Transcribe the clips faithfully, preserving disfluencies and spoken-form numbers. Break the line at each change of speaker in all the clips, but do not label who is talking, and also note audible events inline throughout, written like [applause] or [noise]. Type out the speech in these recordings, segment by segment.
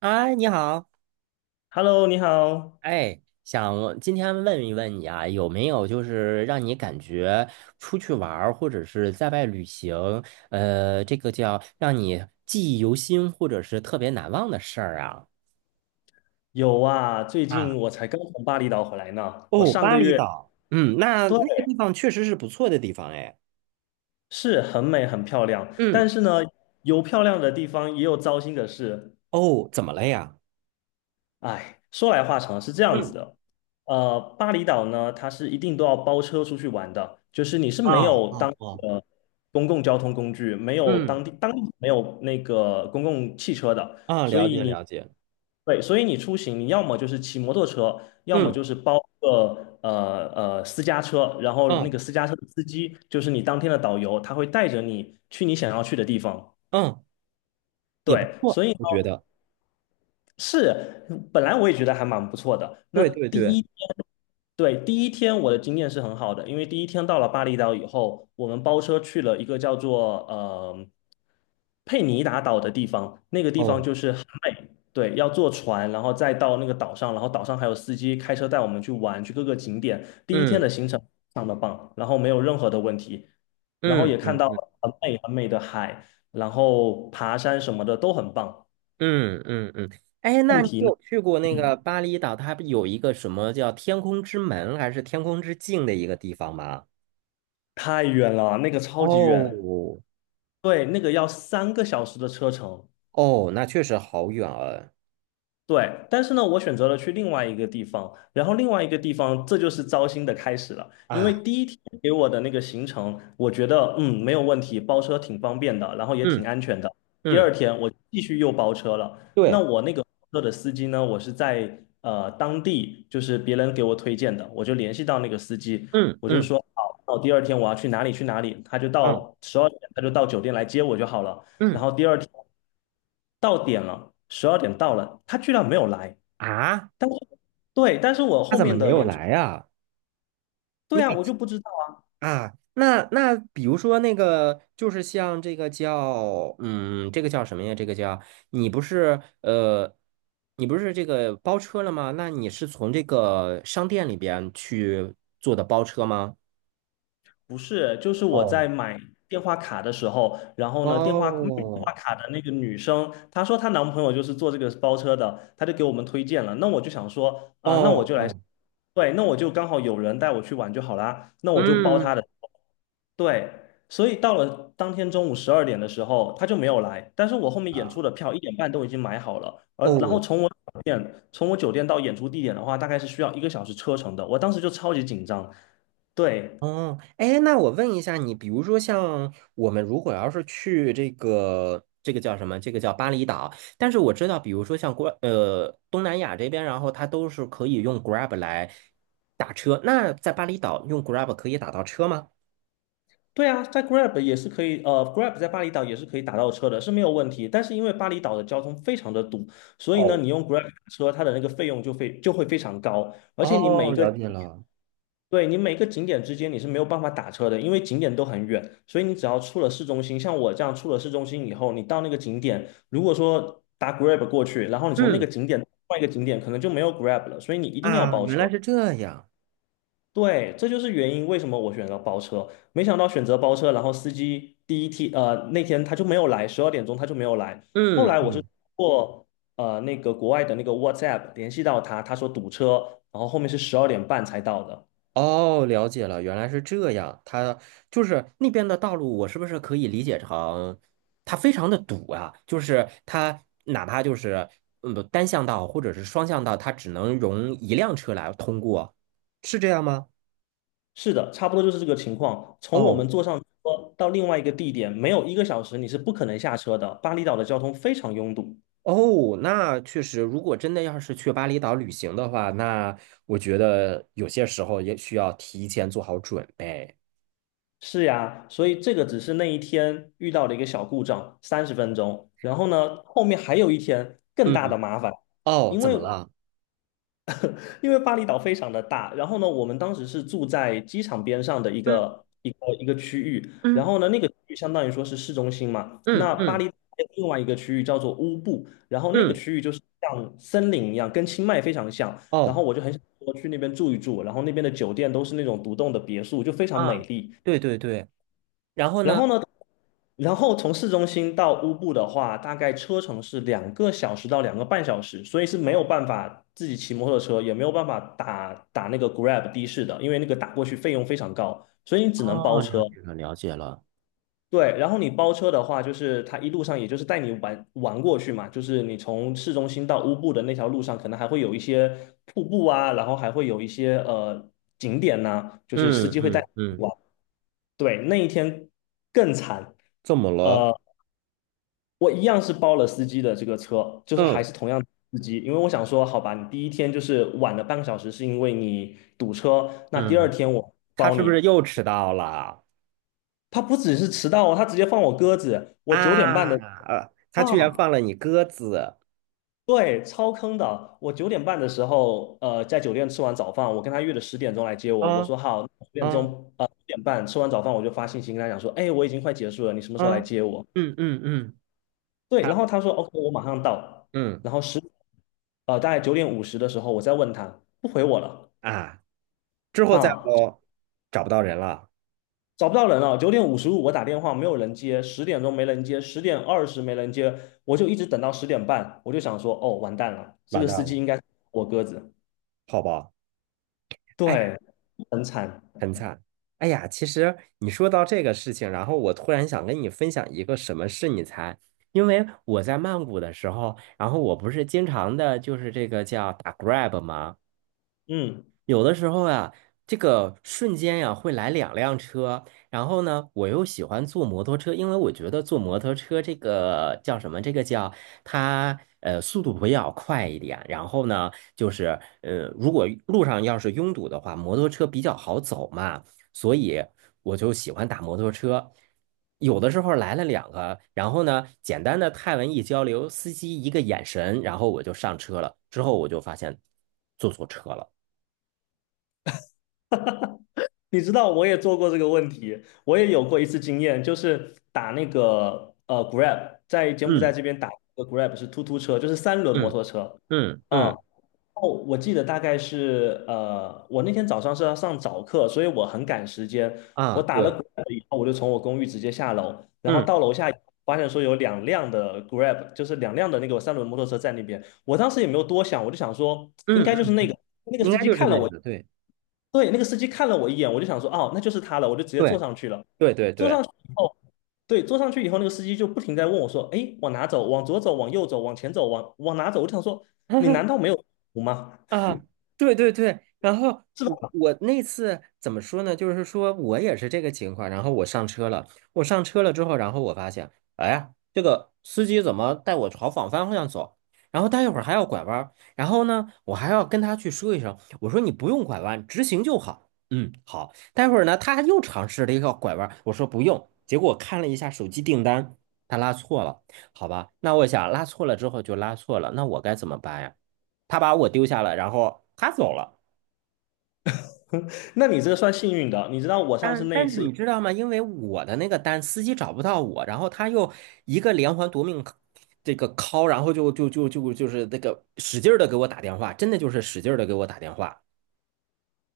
哎，你好，
Hello，你好。
哎，想今天问一问你啊，有没有就是让你感觉出去玩儿或者是在外旅行，呃，这个叫让你记忆犹新或者是特别难忘的事儿啊？
有啊，最近
啊，
我才刚从巴厘岛回来呢。我
哦，
上
巴
个
厘
月，
岛，嗯，那
对，
那个地方确实是不错的地方哎。
是很美很漂亮，
嗯
但是呢，有漂亮的地方，也有糟心的事。
哦，怎么了呀？
哎，说来话长，是这样子
嗯
的，呃，巴厘岛呢，它是一定都要包车出去玩的，就是你是
啊，
没有当
啊，哦，
呃公共交通工具，没有当
嗯
地当地没有那个公共汽车的，
啊，
所
了
以
解
你
了解，
对，所以你出行，你要么就是骑摩托车，要么
嗯
就是包个呃呃私家车，然后那
嗯
个私家车的司机就是你当天的导游，他会带着你去你想要去的地方。
嗯，也不
对，
错，
所以。
我觉得，
是，嗯本来我也觉得还蛮不错的。那
对对
第
对，
一天，对，第一天我的经验是很好的，因为第一天到了巴厘岛以后，我们包车去了一个叫做呃佩尼达岛的地方，那个地方
哦，
就是很美，对，要坐船，然后再到那个岛上，然后岛上还有司机开车带我们去玩，去各个景点。第一天的
嗯
行程非常的棒，然后没有任何的问题，然后也
嗯
看
嗯
到
嗯
了很美很美的海，然后爬山什么的都很棒。
嗯嗯嗯，哎，那
问
你
题呢？
有去过那个巴厘岛？它有一个什么叫天空之门还是天空之镜的一个地方吗？
太远了，那个超级
哦
远，对，那个要三个小时的车程。
哦，那确实好远啊
对，但是呢，我选择了去另外一个地方，然后另外一个地方，这就是糟心的开始了。因为
啊！
第一天给我的那个行程，我觉得嗯没有问题，包车挺方便的，然后也挺
嗯
安全的。第二
嗯，
天我继续又包车了，那
对，
我那个包车的司机呢，我是在呃当地，就是别人给我推荐的，我就联系到那个司机，
嗯
我就
嗯
说好，那我第二天我要去哪里去哪里，他就
啊
到十二点他就到酒店来接我就好了。然
嗯
后第二天到点了，十二点到了，他居然没有来。
啊，
但是，对，但是我
他
后
怎么
面
没
的
有
演出，
来啊？
对啊，我就不知道啊，
啊，那那比如说那个，就是像这个叫，嗯，这个叫什么呀？这个叫你不是呃，你不是这个包车了吗？那你是从这个商店里边去做的包车吗？
不是，就是我
哦，
在买电话卡的时候，然后呢，电话卖电话
哦
卡的那个女生，她说她男朋友就是做这个包车的，她就给我们推荐了。那我就想说啊，那我
哦
就来，
哦，
对，那我就刚好有人带我去玩就好啦，那我就包他
嗯。
的。对，所以到了当天中午十二点的时候，他就没有来。但是我后面演出
啊，
的票一点半都已经买好了，而然后
哦，
从我酒店从我酒店到演出地点的话，大概是需要一个小时车程的。我当时就超级紧张，对，
哦，哎，那我问一下你，比如说像我们如果要是去这个这个叫什么，这个叫巴厘岛，但是我知道，比如说像国呃东南亚这边，然后它都是可以用 Grab 来打车，那在巴厘岛用 Grab 可以打到车吗？
对啊，在 Grab 也是可以，呃，Grab 在巴厘岛也是可以打到车的，是没有问题。但是因为巴厘岛的交通非常的堵，所以呢，
哦，
你用 Grab 打车，它的那个费用就非就会非常高，而且你每
哦，
一
了
个
解了。
对，你每个景点之间你是没有办法打车的，因为景点都很远，所以你只要出了市中心，像我这样出了市中心以后，你到那个景点，如果说打 Grab 过去，然后你从那个
嗯，
景点到另外一个景点，可能就没有 Grab 了，所以你一定要
啊，
包
原来
车。
是这样。
对，这就是原因，为什么我选择包车。没想到选择包车，然后司机第一天，呃，那天他就没有来，十二点钟他就没有来。后来我是
嗯。
通过呃那个国外的那个 WhatsApp 联系到他，他说堵车，然后后面是十二点半才到的。
哦，了解了，原来是这样。它就是那边的道路，我是不是可以理解成它非常的堵啊？就是它哪怕就是嗯单向道或者是双向道，它只能容一辆车来通过，是这样吗？
是的，差不多就是这个情况。从我们
哦
坐上车到另外一个地点，没有一个小时，你是不可能下车的。巴厘岛的交通非常拥堵。
哦，那确实，如果真的要是去巴厘岛旅行的话，那我觉得有些时候也需要提前做好准备。
是呀，所以这个只是那一天遇到的一个小故障，三十分钟。然后呢，后面还有一天更大
嗯，
的麻烦，
哦，
因
怎
为
么了？
因为巴厘岛非常的大，然后呢，我们当时是住在机场边上的一
嗯
个一个一个区域，然
嗯
后呢，那个区域相当于说是市中心嘛。
嗯
那巴
嗯
厘岛还有另外一个区域叫做乌布，然后那个
嗯，
区域就是像森林一样，跟清迈非常像。然
哦
后我就很想说去那边住一住，然后那边的酒店都是那种独栋的别墅，就非常美
啊，
丽。
对对对。然后
然
呢，
后呢，然后从市中心到乌布的话，大概车程是两个小时到两个半小时，所以是没有办法自己骑摩托车，也没有办法打打那个 Grab 的士的，因为那个打过去费用非常高，所以你只能包
哦，了
车。
解了，了解了。
对，然后你包车的话，就是他一路上也就是带你玩玩过去嘛，就是你从市中心到乌布的那条路上，可能还会有一些瀑布啊，然后还会有一些呃景点呐、就是司
嗯
机会带
嗯
你
嗯，
玩。对，那一天更惨。
怎么了？
呃。我一样是包了司机的这个车，就是还
嗯
是同样的司机，因为我想说，好吧，你第一天就是晚了半个小时，是因为你堵车，那第二
嗯，
天我
他
包
是不
你。
是又迟到了啊？
他不只是迟到哦，他直接放我鸽子。我九点半的
呃，他居然放
啊，
了你鸽子
对，超坑的。我九点半的时候，呃，在酒店吃完早饭，我跟他约了十点钟来接我。我
啊
说好，九点
啊
钟，呃，九点半吃完早饭，我就发信息跟他讲说，哎，我已经快结束了，你什么时候
啊！
来接我？
嗯嗯嗯
对，
他
然后他说 OK，我马上到。
嗯，
然后十呃大概九点五十的时候，我再问他，不回我了
啊！之后再
啊，
我找不到人了，
找不到人了。九点五十五我打电话没有人接，十点钟没人接，十点二十没人接，我就一直等到十点半，我就想说哦完蛋了，这
完
个司
蛋
机
了。
应该是我鸽子，
好吧？哎。
对，很惨。
很惨。哎呀，其实你说到这个事情，然后我突然想跟你分享一个什么事，你猜？因为我在曼谷的时候，然后我不是经常的，就是这个叫打 Grab 吗？
嗯，
有的时候啊，这个瞬间呀、会来两辆车，然后呢，我又喜欢坐摩托车，因为我觉得坐摩托车这个叫什么？这个叫它呃速度比较快一点，然后呢，就是呃如果路上要是拥堵的话，摩托车比较好走嘛，所以我就喜欢打摩托车。有的时候来了两个，然后呢，简单的泰文一交流，司机一个眼神，然后我就上车了，之后我就发现坐错车了。
你知道我也做过这个问题，我也有过一次经验，就是打那个呃 Grab，在柬埔寨
嗯。
这边打那个 Grab 是突突车，就是三轮摩
嗯
托车。
嗯
啊，
嗯
哦，我记得大概是呃，我那天早上是要上早课，所以我很赶时间。
啊，
我打了
对，
Grab 以后，我就从我公寓直接下楼，然后
嗯
到楼下以后发现说有两辆的 Grab，就是两辆的那个三轮摩托车在那边。我当时也没有多想，我就想说应
嗯
该就是那
嗯，
个那个
应
司
该
机
就是
看了
那
我，
个，对
对，那个司机看了我一眼，我就想说哦，那就是他了，我就直接坐
对
上去了。
对对
坐上
对，
去以后，对，坐上去以后，那个司机就不停在问我说：“哎，往哪走？往左走？往右走？往前走？往往哪走？”我就想说，你难
[laughs]
道没有图吗？
啊，对对对，然后
[laughs] 是
我
吧？
我那次怎么说呢？就是说我也是这个情况，然后我上车了，我上车了之后，然后我发现，哎呀，这个司机怎么带我朝反方向走？然后待一会儿还要拐弯儿然后呢，我还要跟他去说一声，我说你不用拐弯，直行就好。嗯，好。待会儿呢，他又尝试了一个拐弯儿我说不用，结果我看了一下手机订单，他拉错了，好吧？那我想拉错了之后就拉错了，那我该怎么办呀？他把我丢下了，然后他走了。
那你这个算幸运的，你知道我上次
但
那一
但是你
次
知道吗？因为我的那个单，司机找不到我，然后他又一个连环夺命 c- 这个 call,然后就就就就就是那个使劲的给我打电话，真的就是使劲的给我打电话。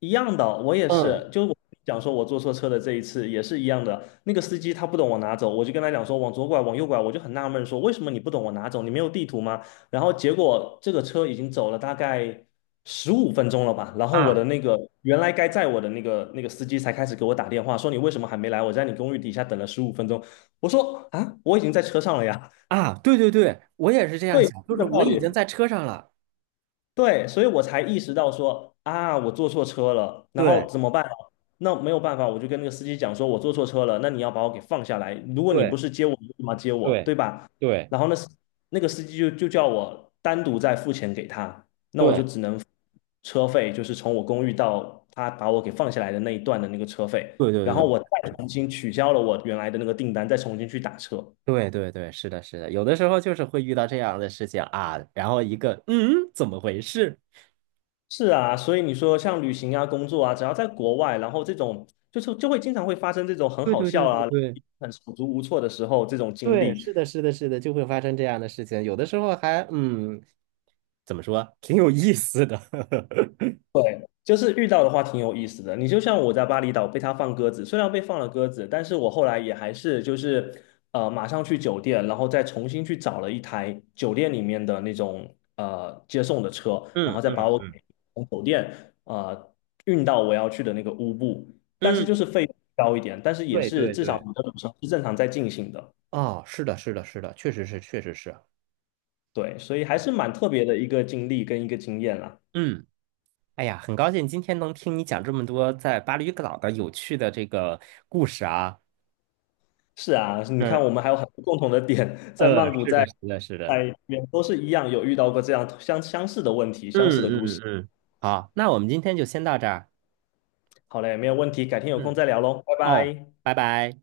一样的，我也
嗯
是，就是我讲说我坐错车的这一次也是一样的。那个司机他不懂往哪走，我就跟他讲说往左拐，往右拐，我就很纳闷说为什么你不懂我哪走，你没有地图吗？然后结果这个车已经走了大概十五分钟了吧，然后我的
啊
那个原来该载我的那个那个司机才开始给我打电话说你为什么还没来？我在你公寓底下等了十五分钟。我说啊，我已经在车上了呀，
啊，对对对，我也是这样
对，
想，
这
就是
个
我
道
已经
理。
在车上了。
对，所以我才意识到说啊，我坐错车了，然后
对
怎么办呢，那没有办法，我就跟那个司机讲说，我坐错车了，那你要把我给放下来。如果你不
对
是接我，你干嘛接我，
对
对吧？
对
然后那司那个司机就就叫我单独再付钱给他，那我就
对
只能付车费，就是从我公寓到他把我给放下来的那一段的那个车费，
对对
然后我
对。
再重新取消了我原来的那个订单，再重新去打车。
对对对，是的，是的，有的时候就是会遇到这样的事情啊，然后一个嗯，怎么回事？
是啊，所以你说像旅行啊、工作啊，只要在国外，然后这种就是就会经常会发生这种很
对
好
对
笑
对对
啊、
对
很手足无措的时候这种经
对，
历。
是的，是的，是的，就会发生这样的事情。有的时候还嗯，怎么说，挺有意思的。[laughs]
对，就是遇到的话挺有意思的。你就像我在巴厘岛被他放鸽子，虽然被放了鸽子，但是我后来也还是就是呃马上去酒店，然后再重新去找了一台酒店里面的那种呃接送的车，然
嗯
后再
嗯
把我
嗯
给从酒店呃运到我要去的那个乌布，但是就
嗯，
是费用高一点，但是也
对
是
对
至少
对，
你的旅程是正常在进行的。
哦，是的，是的，是的，确实是，确实是。
对，所以还是蛮特别的一个经历跟一个经验啦。
嗯，哎呀，很高兴今天能听你讲这么多在巴厘岛的有趣的这个故事啊。
是啊，你看
嗯，
我们还有很多共同的点，在曼
呃，
谷
是
在，
的，是的，是的。
在这边都是一样，有遇到过这样相相似的问题，相似的
嗯
故
嗯
事。
嗯，好，那我们今天就先到这儿。
好嘞，没有问题，改天有空
嗯，
再聊喽，拜
哦，
拜。
拜拜。